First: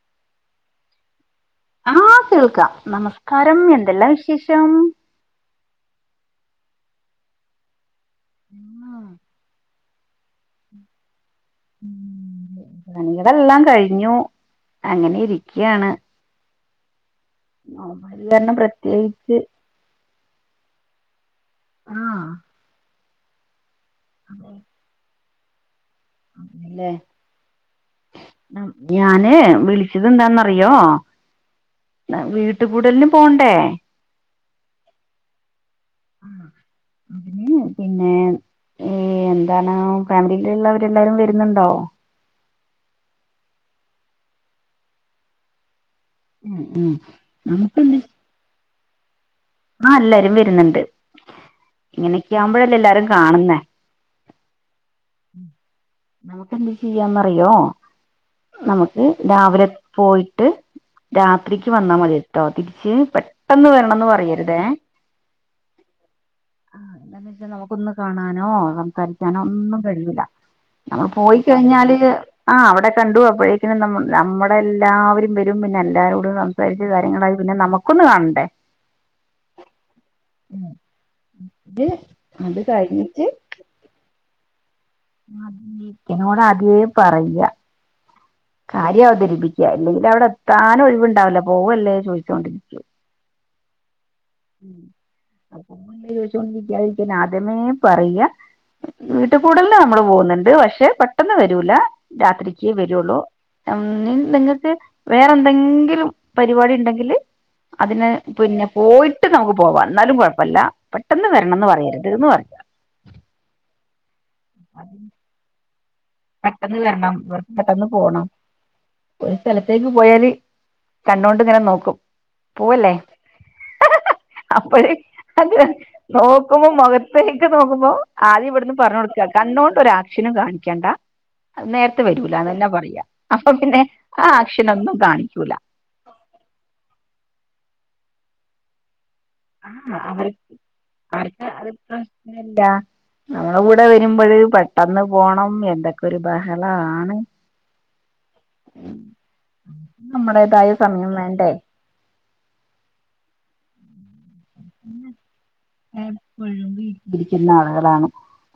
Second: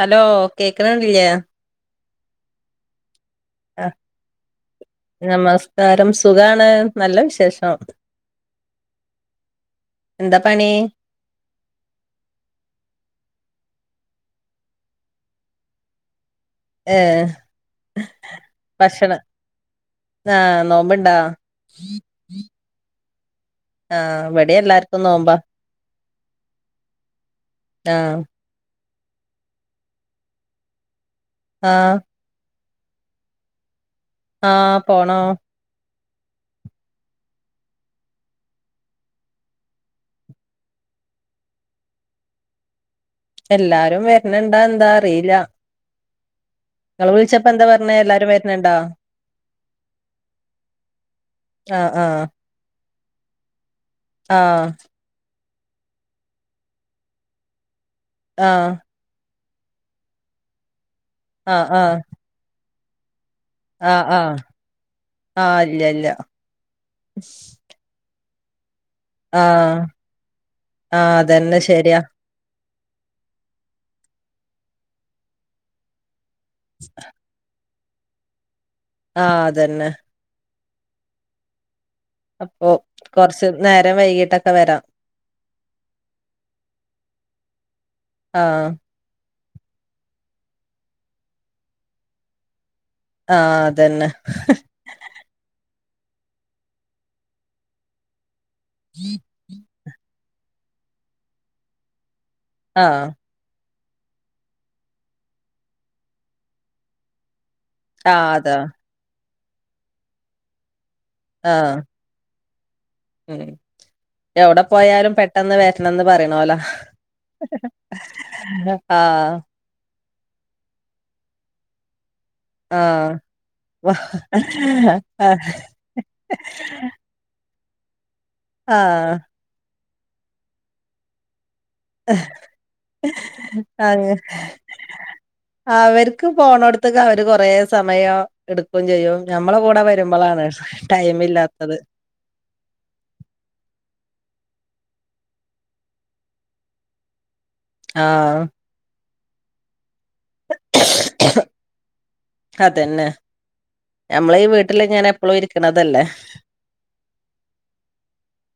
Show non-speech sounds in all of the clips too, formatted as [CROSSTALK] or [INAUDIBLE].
Hello കേക്ക്ണില്ലേ ആഹ് കേൾക്കാ നമസ്കാരം എന്തെല്ലാ വിശേഷം നമസ്ക്കാരം സുഖാണ് നല്ല വിശേഷം ആഹ് ന്താ പണീ. പണികളെല്ലാം കഴിഞ്ഞു. അങ്ങനെ ഇരിക്ക്യാണ്. ഏഹ്. നോമ്പ് കാരണം പ്രത്യേകിച്ച് ആഹ് നോമ്പ്ണ്ടാ? ആഹ് ആഹ് ഇവടീം എല്ലാർക്കും നോമ്പ. ലേ ആഹ് ഞാന് വിളിച്ചത് എന്താന്നറിയോ? ആഹ്. വീട്ട് കൂടല്ന് പോണ്ടേ? ആഹ് പോണം. ഉം ഹ്ഹ് പിന്നെ ഈ എന്താണ് ഫാമിലീല്ള്ളവരെല്ലാവരും വര്ന്ന്ണ്ടോ? എല്ലാരും വര്ണ്‌ണ്ടോ എന്താ അറീല്ല. ഉം ഉം ങ്ങൾ വിൾച്ചപ്പോ എന്താ നമുക്കെന്ത് പർഞ്ഞേ എല്ലാരും വര്ണണ്ടൊ ആഹ് എല്ലാരും വര്ന്ന്ണ്ട്. ആഹ് ആഹ് ഇങ്ങനെയൊക്കെയാവുമ്പോഴല്ലേ എല്ലാരും കാണുന്നേ. ആഹ്. നമുക്കെന്ത് ചെയ്യാംന്നറിയോ ആഹ് നമു രാവിലെ പോയിട്ട് ആഹ് രാത്രിക്ക് ആഹ് വന്നാ ആഹ് മതി ട്ടോ തിരിച്ച് പെ ട്ടെന്ന് ആഹ് വരണംന്ന് ആഹ് പറയരുതേ. ആഹ് ഇല്ല ഇല്ല ക്കൊന്ന് കാണാനോ സംസാരിക്കാനോ ആഹ് ഒന്നും കഴിയൂല്ല. നമ്മൾ ആഹ് പോയി അതന്നെ കഴിഞ്ഞാല്. ശരിയാ ആഹ് അവിടെ കണ്ടു അപ്പോഴേക്കും ന നമ്മുടെ എല്ലാവരും വരും പിന്നെ എല്ലാരോടും സം സാരിച്ച് കാര്യങ്ങളായി പിന്നെ നമുക്കൊന്ന് കാണണ്ടേ? ആഹ് അതന്നെ. ഉ ഇ. അപ്പൊ കൊറച്ച് നേരം വൈകീട്ടൊക്കെ വരാം. [UNINTELLIGIBLE] ആദ്യേയെ പറയ. ആഹ്. കാര്യം അവതരിപ്പിക്ക ഇല്ലെങ്കിൽ അവിടെ എത്താനൊഴിവുണ്ടാവില്ല പോവല്ലേ ചോയ്ച്ചോണ്ടിരിക്കും. ആഹ് അതന്നെ. അപ്പൊ ചോയിച്ചോണ്ട് രിക്കാതിരിക്കാതിരിക്കാൻ നാദ്യമേ പറയ. [UNINTELLIGIBLE] [UNINTELLIGIBLE] കൂടല്ന് നമ്മള് പോകുന്നണ്ട് പക്ഷെ പെട്ടെന്ന് വരൂല രാത്രിക്കേ ആഹ് വരോള്ളു. അ നി നിങ്ങക്ക് വേറെന്തെങ്കിലും പരിപാടി ഇണ്ടെങ്കില്. അതിന് ആഹ് അതാ പിന്നെ പോയിട്ട് നമുക്ക് പോവാം എന്നാലും കുഴപ്പമില്ല. പെട്ടെന്ന് വരണംന്ന് ആഹ് പറയരുതന്ന് പറയ. ഉം എവിടെ പോയാലും പെട്ടെന്ന് വറ്റണംന്ന് പറിം. പെട്ടെന്ന് വരണം ഇവർക്ക് പെട്ടെന്ന് പോണം ഒരു ആഹ് സ്ഥല ത്തേക്ക് പോയാല് കണ്ണോണ്ട് ഇങ്ങനെ നോക്കും. പോവല്ലേ ആഹ് അപ്പഴേ അത് നോക്കുമ്പോ മൊഖത് ഏക്ക് നോക്കുമ്പോ ആദ്യം ഇവിടുന്ന് പറഞ്ഞ് ആഹ് കൊടുക്ക കണ്ണോണ്ട് ഒരാക്ഷനും കാണിക്കണ്ട. നേരത്തെ വരൂലാന്നെന്നെ പറയാ അപ്പൊ പിന്നെ ആ ആക്ഷനൊന്നും കാണിക്കൂല. ആവര് ക്ക്പോണോട്ത്ത്ക്ക് അവര് കൊറെേ സമയാ എട്ക്കും ചെയ്യും ഞമ്മളെ ആ കൂടെ അവർ വരുമ്പളാണ് ടൈമില്ലാത്തത് എല്ലാ നമ്മള കൂടെ വരുമ്പഴ് പെട്ടന്ന് പോണം എന്തൊക്കൊരു ബഹളാണ് ആഹ് നമ്മടേതായ സമ്യം വേണ്ടേ അതന്നെ നമ്മളെ വീ എപ്പെഴും വീ ഇരിക്ക്യുന്ന ആളേളാണ്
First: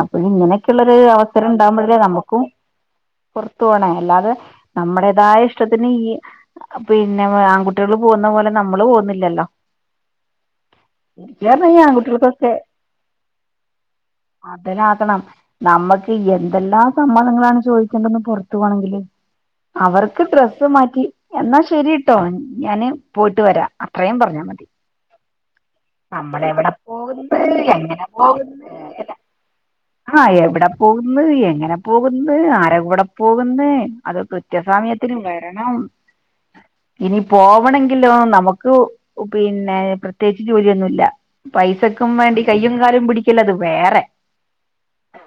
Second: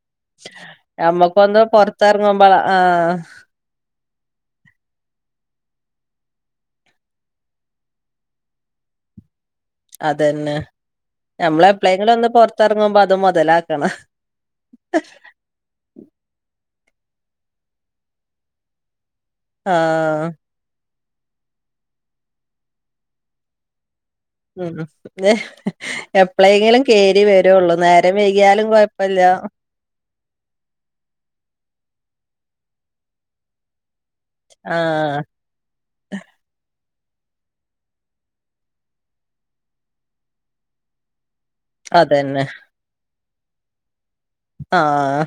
അപ്പൊഴ് ഇങ്ങനെക്കെള്ളൊരു അവസരം ഞമ്മക്കൊന്ന് ണ്ടാമ്പഴല്ലേ നമുക്കും പൊറത്തെറങ്ങുമ്പളാ ആഹ് കൊർ പോണെ അല്ലാതെ നമ്മടേതായ ഇഷ്ടത്തിന് ഈ പിന്നെ വ് ആൺകുട്ട്യേള് പോവുന്ന പോലെ നമ്മള് പോന്നില്ലല്ലോ അതന്നെ ഞമ്മള് പറഞ്ഞ ഈ എപ്ലേങ്കിലൊന്ന് ആൺകുട്ടികൾക്കൊക്കെ പൊർത്തർങ്ങുമ്പോ അത് മൊതലാക്കണ അതിനാക്കണം നമ്മക്ക് യെന്തെല്ലാ സമ്മതങ്ങളാണ് ചോദിക്കണ്ടന്ന് പൊർത്ത് പോണങ്കില് ആഹ് അവർക്ക് ഡ്രസ്സ് മാറ്റി എന്നാ ശരീട്ടോ ഞാന് പോയിട്ട് വരാ അത്രയും പർഞ്ഞ ഉം ന്നേ എവിടെ എപ്ലേങ്കിലും കേരി പോകുന്ന് വരുള്ളൂ എങ്ങനെ നേരം വൈക്യാലും കൊയപ്പല്ല്യാ ആഹ് എവ്ടെ പോക്ന്ന് എങ്ങനെ പോകുന്നു ആരെ കൂടെ പോകുന്ന് അത് കൃത്യസമയത്തിന് ആഹ് വേ എണം ഇനി പോവണങ്കിലോ നമുക്കു പിന്നെ പ്രത്യേച്ച് ജോലിയൊന്നുല്ല പൈസക്കും വേണ്ടി അതന്നെ കയ്യും കാലും പിടിക്കലത് വേറെ ആഹ്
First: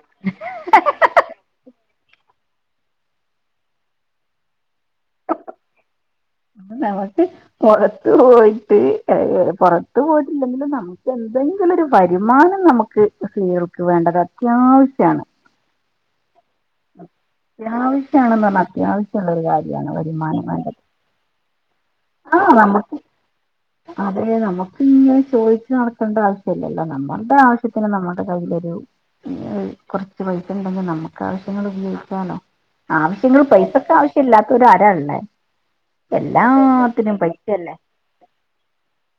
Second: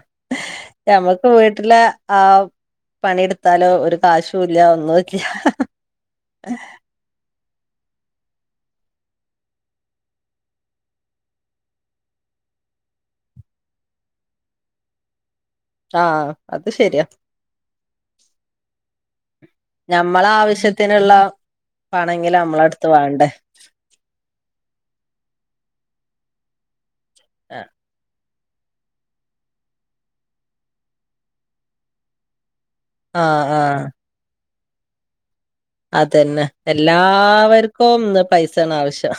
ൻമ ഉം വീട്ട്ലെ ആഹ് പണിട്ത്താലേ ഒരു കാശൂല്ല ഒന്നുല്യ നമക്ക് പൊറത്ത് പോയിറ്റ് എഹ് പൊറത്ത് പോയിട്ടില്ലെങ്കിലും നമ എന്തെങ്കിലൊരു വരുമാനം നമക്ക് സ്ത്രീകൾക്ക് വേണ്ടത അത്യാവശ്യണ് ആഹ് അത് ശര്യാ ത്യാവശ്യാണെന്നർഞ്ഞാ അത്യാവശ്യള്ളൊരു കാര്യണ് വരുമാനം വേണ്ട ന്ന്ള്ളാ ആഹ് നമക്ക് അതെ നമക്കിങ്ങനെ ചോയിച്ച് നടക്കണ്ട ആവശ്യല്ലല്ലോ നമ ഫണ്ടാവശ്യത്തിന് നമ ൻ്റെ കയ്യിലൊരു കൊറച്ച് പൈസണ്ടെങ്കി നമക്ക് ആവശ്യങ്ങൾ ഉപയോഗിക്കാലോ ആവശ്യങ്ങൾ ആഹ് ആഹ് പൈസക്ക് ആവശ്യം ഇല്ലാത്തോരാ ആരാ ഹ്ള്ളേ അതന്നെ എല്ലാ ആവര്ക്കുംന്ന് പൈസേണ് ആവശ്യം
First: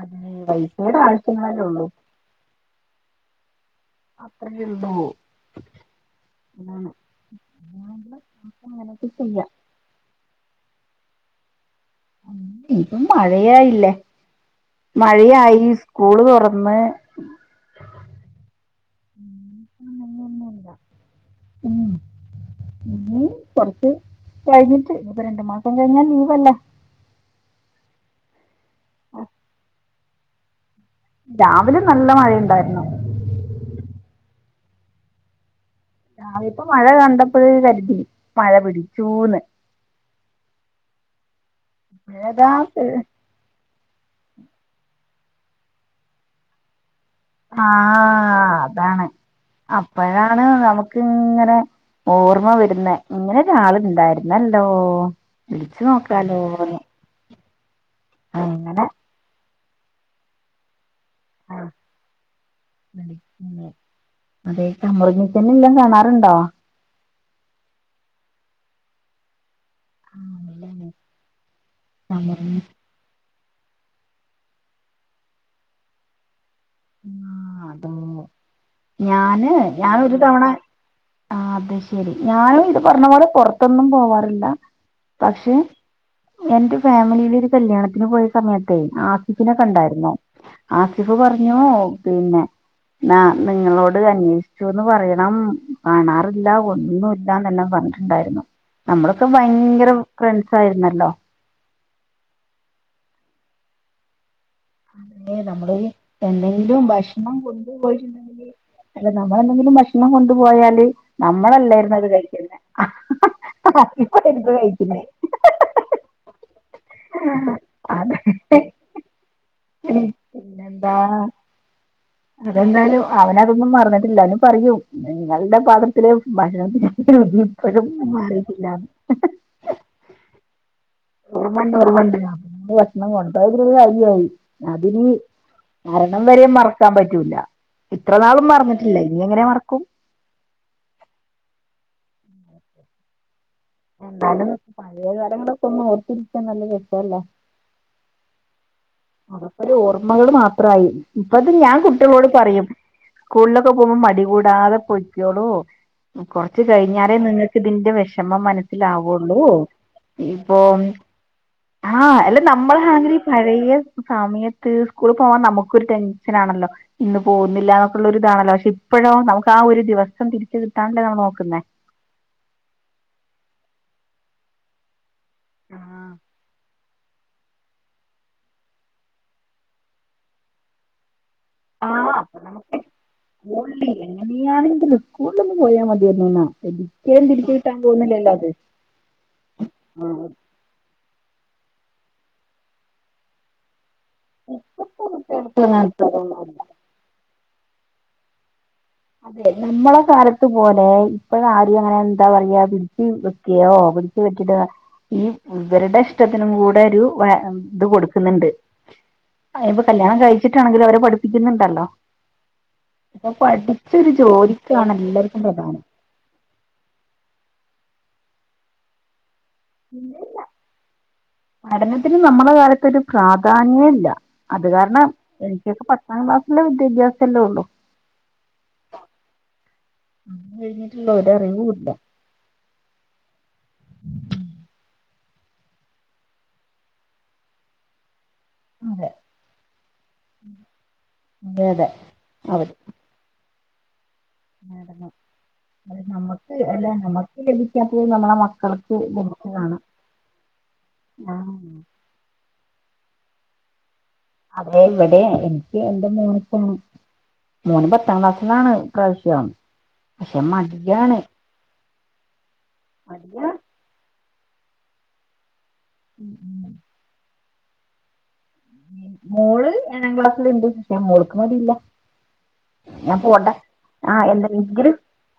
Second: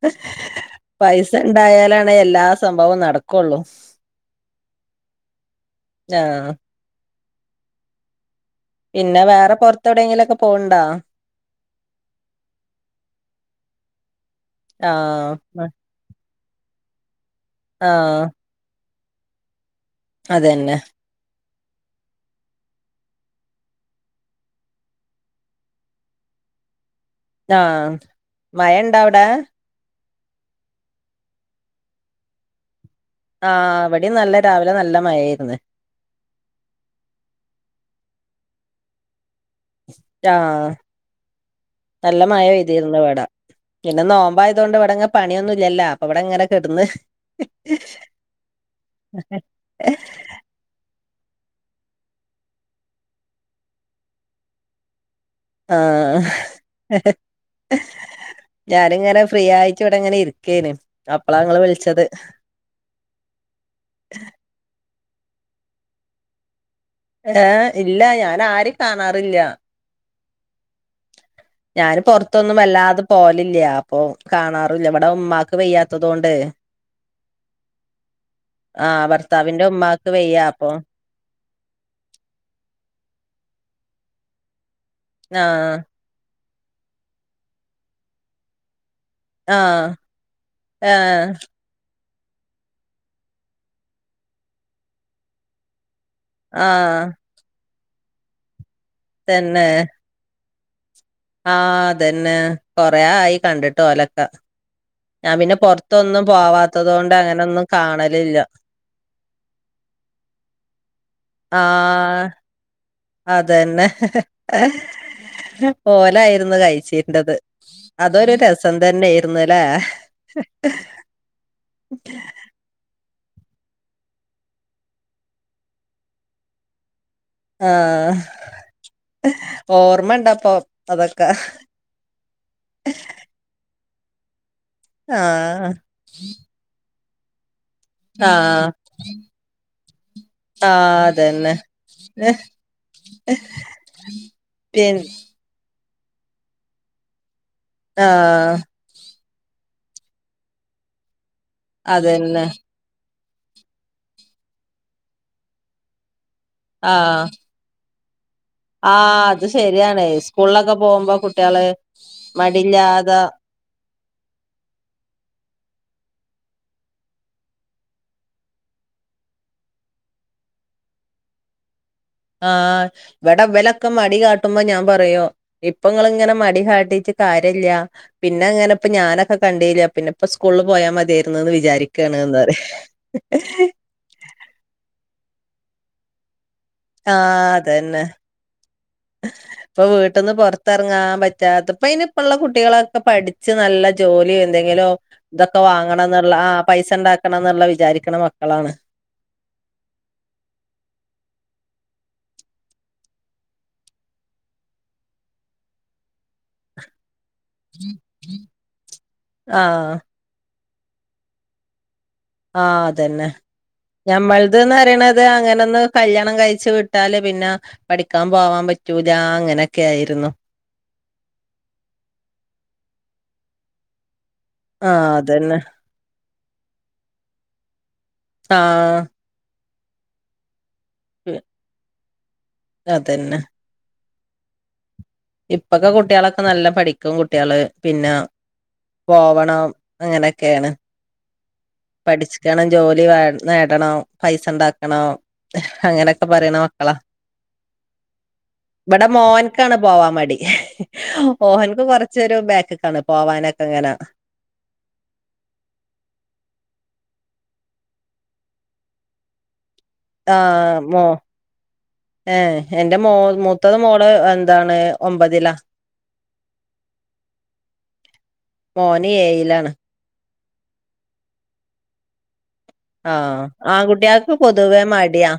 അത് പൈസയുടെ ആവശ്യങ്ങളല്ലേ ഉള്ളൂ പൈസണ്ടായാലാ ണ് എല്ലാ സംഭവം നടക്കൊള്ളു അത്രള്ളൂ ആഹ് അതാണ് അതാവുമ്പോ നമുക്ക് അങ്ങനൊക്കെ പിന്നെ ചെയ്യാം വേറെ പൊർത്തവ്ടെങ്കിലൊക്കെ പോൺണ്ടാ ഇപ്പ മഴയായില്ലേ ആഹ് മഴയായി സ്കൂള് തൊറന്ന് ആഹ് അങ്ങനെയൊന്നുമില്ല അതെന്നെ ഉം ഇഞ് കൊറച്ച് കഴിഞ്ഞിട്ട് ഇപ്പ രണ്ട് മാസം കഴിഞ്ഞാൽ ലീവല്ലേ ആഹ് മയണ്ടവ്ടെ രാവിലെ നല്ല മഴേണ്ടാര്ന്നു ആഹ് വടിം നല്ല രാവിലെ നല്ല മയേര്ന്ന് അതിപ്പോ മഴ കണ്ടപ്പോഴെകരുതി മഴ പിടിച്ചൂന്ന് ആഹ് നല്ല മഴ ഇപ്പഴതാ പെയ്തിരുന്നു ഇവിടാ പിന്നെ നോമ്പ ആയതുകൊണ്ട് ഇവിടെങ്ങെ പണിയൊന്നും ഇല്ലെലാ അപ്പൊ ഇവിടെ ഇങ്ങനെ കെടന്ന് ആഹ് അതാണ് അപ്പഴാണ് നമുക്ക് ഇങ്ങനെ ഓർമ്മ വരുന്നെ ഇങ്ങനെ ഒരാള് ഇണ്ടായിരുന്നല്ലോ ആഹ് അങ്ങനെ ഞാന് ഇങ്ങനെ ഫ്രീ ആയിട്ട് ഇവിടെ ഇങ്ങനെ ഇരിക്കേന് അപ്പളാ ഇങ്ങള് വിളിച്ചത് പിന്നെ അതെ തമുറുദിൻ തന്നെ എല്ലാം കാണാറുണ്ടോ ഏഹ് ഇല്ല ഞാൻ ആരെ കാണാറില്ല ആഹ് ഇല്ലഅല്ലെ ഞാൻ പുറത്തൊന്നും വല്ലാതെ പോലില്ല അപ്പൊ കാണാറു ഇല്ല ഇവിടെ ഉമ്മാക്ക് വയ്യാത്തത് കൊണ്ട് ആഹ് അത ആഹ് ഞാന് ഭർത്താവിന്റെ ഞാൻ ഉമ്മാക്ക് ഒരു വെയ്യ തവണ അപ്പൊ ആഹ് അത് ശരി ഞാനും ഇത് പറഞ്ഞപോലെ പുറത്തൊന്നും പോവാറില്ല പക്ഷെ ആഹ് എന്റെ ഫാമിലില് ഒരു കല്യാണത്തിന് പോയ സമയത്തേ ആ സിഫിനെ ആഹ് കണ്ടാരുന്നു ആസിഫ് ഏഹ് പറ ഞ്ഞു പിന്നെ നാ നിങ്ങളോട് അന്വേഷിച്ചുന്ന് പറയണം കാണാറ് ഇല്ല ആഹ് ഒന്നുംല്ലന്ന് തന്നെ പറഞ്ഞിട്ടുണ്ടായിരുന്നു നമ്മളൊക്കെ തന്നെ ഭയങ്കര ഫ്രണ്ട്സ് ആയിരുന്നല്ലോ ആഹ് അതന്നെ കൊറ ആയി കണ്ടിട്ടു ഓലക്കെ അതെ നമ്മള് എന്തെങ്കിലും പോവാത്തത് കൊണ്ട് ഭക്ഷണം അങ്ങനൊന്നും കൊണ്ടു കാണലില്ല പോയിട്ടുണ്ടെങ്കിൽ അതെ നമ്മളെന്തെങ്കിലും ഭക്ഷണം കൊണ്ടു പോയാല് നമ്മളല്ലായിരുന്നു അത് ആഹ് കഴിക്കുന്നെ അതന്നെ കഴിക്കുന്നെ ഓലായിരുന്നു കഴിച്ചിർണ്ടത് അത് അതൊരു രസം തന്നെ കിട്ട്ന്നെല്ലേ പിന്നെന്താ അതെന്തായാലും അവനതൊന്നും മറന്നിട്ടില്ല അവന് പറയൂ നിങ്ങൾടെ പാത്രത്തിലെ ഭാക്ഷണത്തിനു [UNINTELLIGIBLE] ഇപ്പഴും മാറിയിട്ടില്ലന്ന് ഓർമ്മണ്ട അപ്പൊ ഓർമ്മണ്ട് ഓർമ്മണ്ട് അം നമ്മങ്ങള് ഭക്ഷണം കൊ [UNINTELLIGIBLE] കര്യവായി അതിനി ആഹ് മരണം വരെ മറക്കാൻ പറ്റൂല്ല ആഹ് മറക്കും ആഹ് അതന്നെ ഏഹ് ഏഹ് എന്താലും പഴെ കാര്യങ്ങളൊക്കെ ഒന്ന് ഓർത്തിരിക്കാൻ നല്ല രസല്ലേ ആഹ് അത്ക്കൊരു ഓർമ്മകള് മാത്രയി ഇപ്പ അത് ഞാൻ കുട്ടികളോട് അതന്നെ പറയും സ്കൂളിലൊക്കെ പോകും മടികൂടാതെ പൊയ്ക്കോളൂ കൊറച് കഴിഞ്ഞാലേ ആഹ് നിങ്ങ ഇതിന്റെ വെഷമം മന ആഹ് സ്സിലാവുള്ളൂ അത് ശരിയാണ് സ്കൂളിലൊക്കെ ഇപ്പൊയ് പോകുമ്പോ കുട്ടികള് ആഹ് അല്ല നമ്മള ഹാങ്ങില് മടില്ലാതെ പഴയ സമയത്ത് സ്കൂൾ പോവാൻ നമുക്കൊരു ടെൻഷൻ ആണല്ലോ ഇന്ന് പോകുന്നില്ല ന്നൊക്കുള്ളരിതാണല്ലോ പക്ഷെ ഇപ്പോഴോ നമുക്ക് ആ ഒരു ദിവസം തിരിച്ച് കിട്ട [UNINTELLIGIBLE] നമ്മൾ നോക്കുന്നേ ആഹ് ഇവിടെ ഇവലൊക്കെ മടി കാട്ടുമ്പോ ഞാൻ പറയും ഇപ്പങ്ങള് ഇങ്ങനെ മടി കാട്ടിട്ട് കാര്യഇല്ല്യ പിന്നെ ഇങ്ങനെ ഇപ്പ ഞാനൊക്കെ കണ്ടില്ല പിന്നെ ഇപ്പ സ്കൂളിൽ പോയാ മതിയായിരുന്നുന്ന് വിചാരിക്കാണ്ന്ന് പറെ എങ്ങനീ ആണെങ്കിലു സ്കുളിലോന്നു പോയാ മതിയലോന്നാ ആഹ് അതന്നെ ഇപ്പൊ വീട്ന്ന്പുറ ത്തറങ്ങാ പറ്റാത്ത ഇപ്പ ഇനി ഇപ്പള്ള കുട്ടികളൊക്കെ പഠച്ച് നല്ല ജോലി എന്തെങ്കിലോ ഇതൊക്കെ വാങ്ങണം എന്നുള്ള ആ പൈസ ണ്ടാക്കണം എന്നുള്ള വിചാരിക്കണ മക്കളാണ് അതെ നമ്മളെ കാലത്ത് പോലെ ഇപ്പഴ ആരീ അങ്ങനെ എന്താ പറയാ പിടിച്ച് പിടിച്ചു പറ്റിട്ട് ഈ ഇവരുടെ ഇഷ്ടത്തിനും കൂടെ ഒരു ഇത് കൊടുക്കുന്നുണ്ട് ഇപ്പൊ ആഹ് കല്യാണം കഴിച്ചിട്ടാണെങ്കിലും അവരെ പഠിപ്പിക്കുന്നുണ്ടല്ലോ ആഹ് അതന്നെ ഇപ്പൊ പഠിച്ചൊരു ഞമ്മളത് ജോലിക്കാണ് പറിയണത് എല്ലാർക്കും അങ്ങനന്ന് പ്രധാനം കല്യാണം കഴിച്ച വിട്ടാല് പിന്നെ പഠിക്കാൻ പോവാൻ പറ്റൂല അങ്ങനെ പഠനത്തിന് നമ്മള കാലത്തൊക്കെ പ്രാധാന്യം ഇല്ല അത് കാരണം ആഹ് അതന്നെ എനിക്കൊക്കെ പത്താം ക്ലാസ്സില വിദ്യാഭ്യാസം എല്ലേ ഉള്ളു ആഹ് കഴിഞ്ഞിട്ടില്ല ഒരറിവൂല്ല അതന്നെ ഇപ്പൊക്കെ കുട്ടികളൊക്കെ നല്ല പഠിക്കും കുട്ടികള് പിന്നെ അതെ പോവണം അങ്ങനെയൊക്കെയാണ് അതെ അതെ പഠിച്ക്കണം അവര് ജോലി നേടണം പൈസ ണ്ടാക്കണം നേടണം അത് അങ്ങനെയൊക്കെ നമുക്ക് പറയണ അല്ല മക്കളാ നമുക്ക് ലഭിക്കാത്തത് നമ്മളെ മക്കൾക്ക് ഇവിടെ ലഭിച്ചു മോൻക്കാണ് കാണും പോവാൻ മടി ഓൻക്ക് കൊറ - ച്ച് ഒരു ബാക്കക്കാണ് പോവാനൊക്കെ അങ്ങനെ അതെ ഇവിടെ എനിക്ക് എന്റെ മോന്ക്ക് അങ്ങനെയാണ് മോന് പത്താം ക്ലാസ്സിലാണ് ഇ പ്രാവശ്യം ആഹ് മോ ഏഹ് എന്റെ മോ മടിയാ മൂത്തത് മോള് എന്താണ് ഒമ്പതിലാ ഉം- ഉം മോന് ഏയിലാണ് രണ്ടാം ക്ലാസ്സിലുണ്ട് പക്ഷെ മോൾക്ക് മടി ഇല്ല ഞാൻ ആഹ് പോണ്ട ആഹ് ആൺകുട്ടികൾക്ക് പൊതുവേ എന്തെങ്കിലും മടിയാ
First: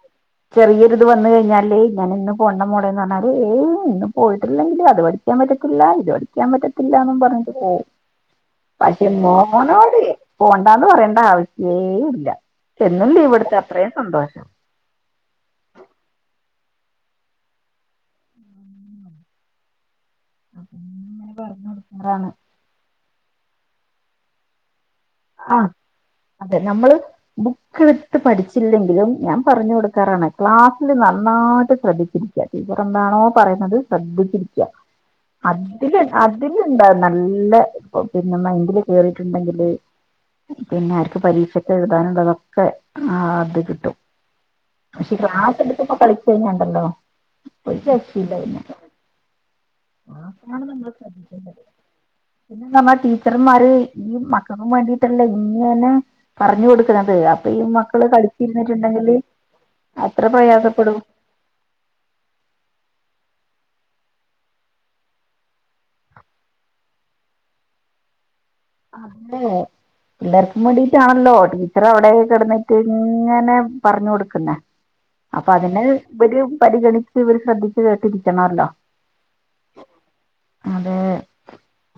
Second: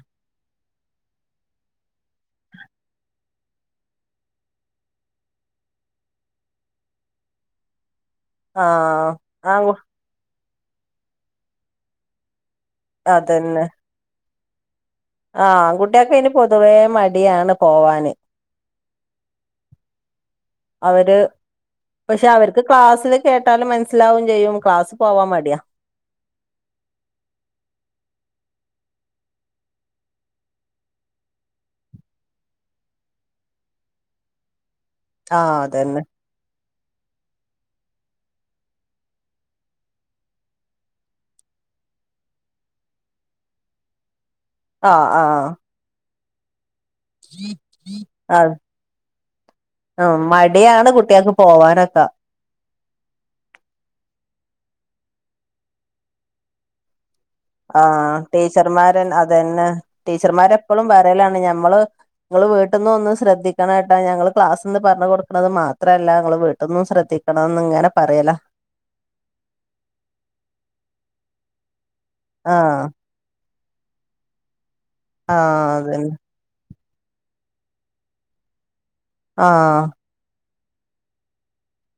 ചെറിയൊരിത് വന്നു കഴിഞ്ഞാല് ഞാൻ ഇന്ന് പോണ്ട മോളേന്ന് പറഞ്ഞാല് ഏയ് ഇന്ന് പോയിട്ടില്ലെങ്കില് അത് പഠി ക്കാൻ പറ്റത്തില്ല ഇത് പഠിക്കാൻ പറ്റത്തില്ലാന്ന് പറഞ്ഞിട്ട് പോവും പക്ഷെ ആഹ് ആഹ് മോനോട് പോണ്ടാന്ന് പറയേണ്ട ആവശ്യേ ഇല്ല എന്നും അതന്നെ ലീവെടുത്ത അത്രെയും സന്തോഷം ആഹ് ആൺകുട്ടിയക്കതിന് പൊതുവേ മടിയാണ് പോവാന് അവര് അങ്ങനെ പറഞ്ഞു പക്ഷെ കൊടുക്കാറാണ് അവര്ക്ക് ക്ലാസില് കേട്ടാല് മനസ്സിലാവും ചെയ്യും ക്ലാസ് പോവാ ആ മടിയ അതെ നമ്മള് ബുക്കെടുത്ത് പഠിച്ചില്ലെങ്കിലും ഞാൻ പറഞ്ഞു കൊടുക്കാറാണ് ക്ലാസ്സില് നന്നായിട്ട് ശ്രദ്ധിച്ചിരി ക്ക ടീച്ചറെന്താണോ പറയുന്നത് ശ്രദ്ധിച്ചിരിക്ക ആഹ് അതില് അതന്നെ അതിലുണ്ടാ നല്ല പിന്നെ മൈന്റില് കേറിട്ടുണ്ടെങ്കില് പിന്നെ ആർക്ക് പരീക്ഷക്കെഴുതാനുള്ളതൊ ക്കെ ആഹ് അത് കിട്ടും ആഹ് പക്ഷെ ആഹ് ക്ലാസ്സെടുക്കുമ്പൊ കളിച്ചു കഴിഞ്ഞാണ്ടല്ലോ ഒരു രക്ഷയില്ല ആഹ് പിന്നെ ആഹ് ക്ലാസ്സിലാണ് മടിയാണ് കുട്ടികക്ക് പോവാനൊക്കെ പിന്നെ നമ്മ ടീച്ചർമാര് ഈ മക്കക്കും വേണ്ടി ട്ടല്ലേ ഇങ്ങനെ പറഞ്ഞു കൊടുക്കുന്നത് അ ആഹ് ടീച്ചർമാരൻ അതന്നെ അത്ര ടീച്ചർമാരെപ്പൊളും പ്രയാസപ്പെടും പറയലാണ് ഞമ്മള് നിങ്ങൾ വീട്ട്ന്ന് ഒന്ന് ശ്രദ്ധിക്കണാ കേട്ടാ ഞങ്ങള് ക്ലാസ്സിന്ന് പറഞ്ഞ് കൊടുക്കണത് മാത്രവല്ല നിങ്ങള് വീട്ടിന്നും ശ്രദ്ധി ക്കണന്ന് ഇങ്ങനെ പറയലാ അതെ എല്ലാർക്കും വേണ്ടീട്ടാണല്ലോ ടീച്ചർ അവിടേ കെടന്നിറ്റ് ആഹ് ഇങ്ങ് ഇങ്ങനെ പറഞ്ഞു കൊടുക്കുന്നാ അപ്പൊ ആഹ് അതിന് അതന്നെ ഇവര് പരിഗണി ച്ച് ഇവര് ശ്രദ്ധിച്ച് കേട്ടിരിക്കണല്ലോ ആഹ് അതേ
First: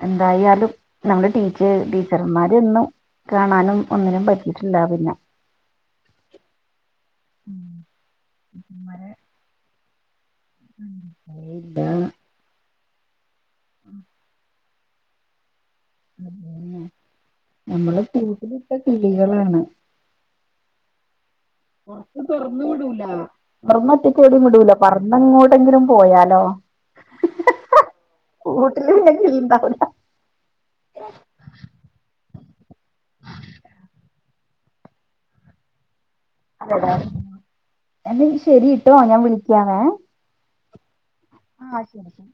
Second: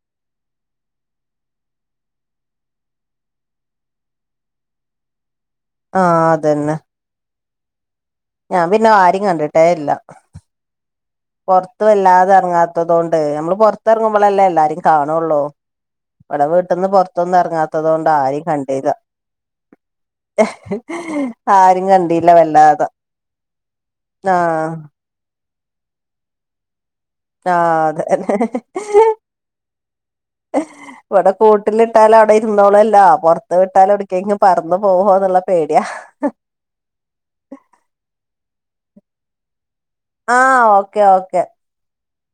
എന്തായാലും നമ്മള് ടീ ട്ട് ടീച്ചർമാരെയൊന്നും കാണാനും ഒന്നിനും പറ്റീട്ട്ണ്ടാവില്ലാ ആഹ് അതന്നെ ഉം ഞാൻ പിന്നെ ആരെയും കണ്ടിട്ടേയില്ലാ ഉം പൊറത്ത് വല്ലാതെ എറങ്ങാത്തതുകൊണ്ട് നമ്മള് പൊറത്തെറങ്ങുമ്പളല്ലേ എല്ലാരെയും കാണുള്ളൂ ഇവിടെ വീട്ട്ന്ന് പൊറത്തൊന്നും എറങ്ങാത്തത് നമ്മള് കൊണ്ട് ആരെയും കൂട്ടിലിട്ട കണ്ടീലാ കിളികളാണ് പൊറത്ത് കണ്ടില്ല തൊറന്ന് വല്ലാതെ വിടൂലാ തൊറന്ന് ഒറ്റക്കെവിടെയും ആഹ് വിടൂലാ പറന്നെങ്ങോട്ടെങ്കിലും പോയാലോ ആഹ് അതെ കൂട്ടില് പിന്നെ കിളിണ്ടാവൂല ഇവിടെ കൂട്ടിലിട്ടാലവിടെ ഇരുന്നോളല്ലോ പൊറത്ത് വിട്ടാലെവിടേക്കെങ്കും പറന്നു പോവോന്നുള്ള പേടിയാ അതെയോ എന്നാ ഇനി ശെരിട്ടോ ഞാൻ വിളിക്കാവേ ആഹ് ഓക്കെ ഓക്കെ ആഹ് ശരി ശരി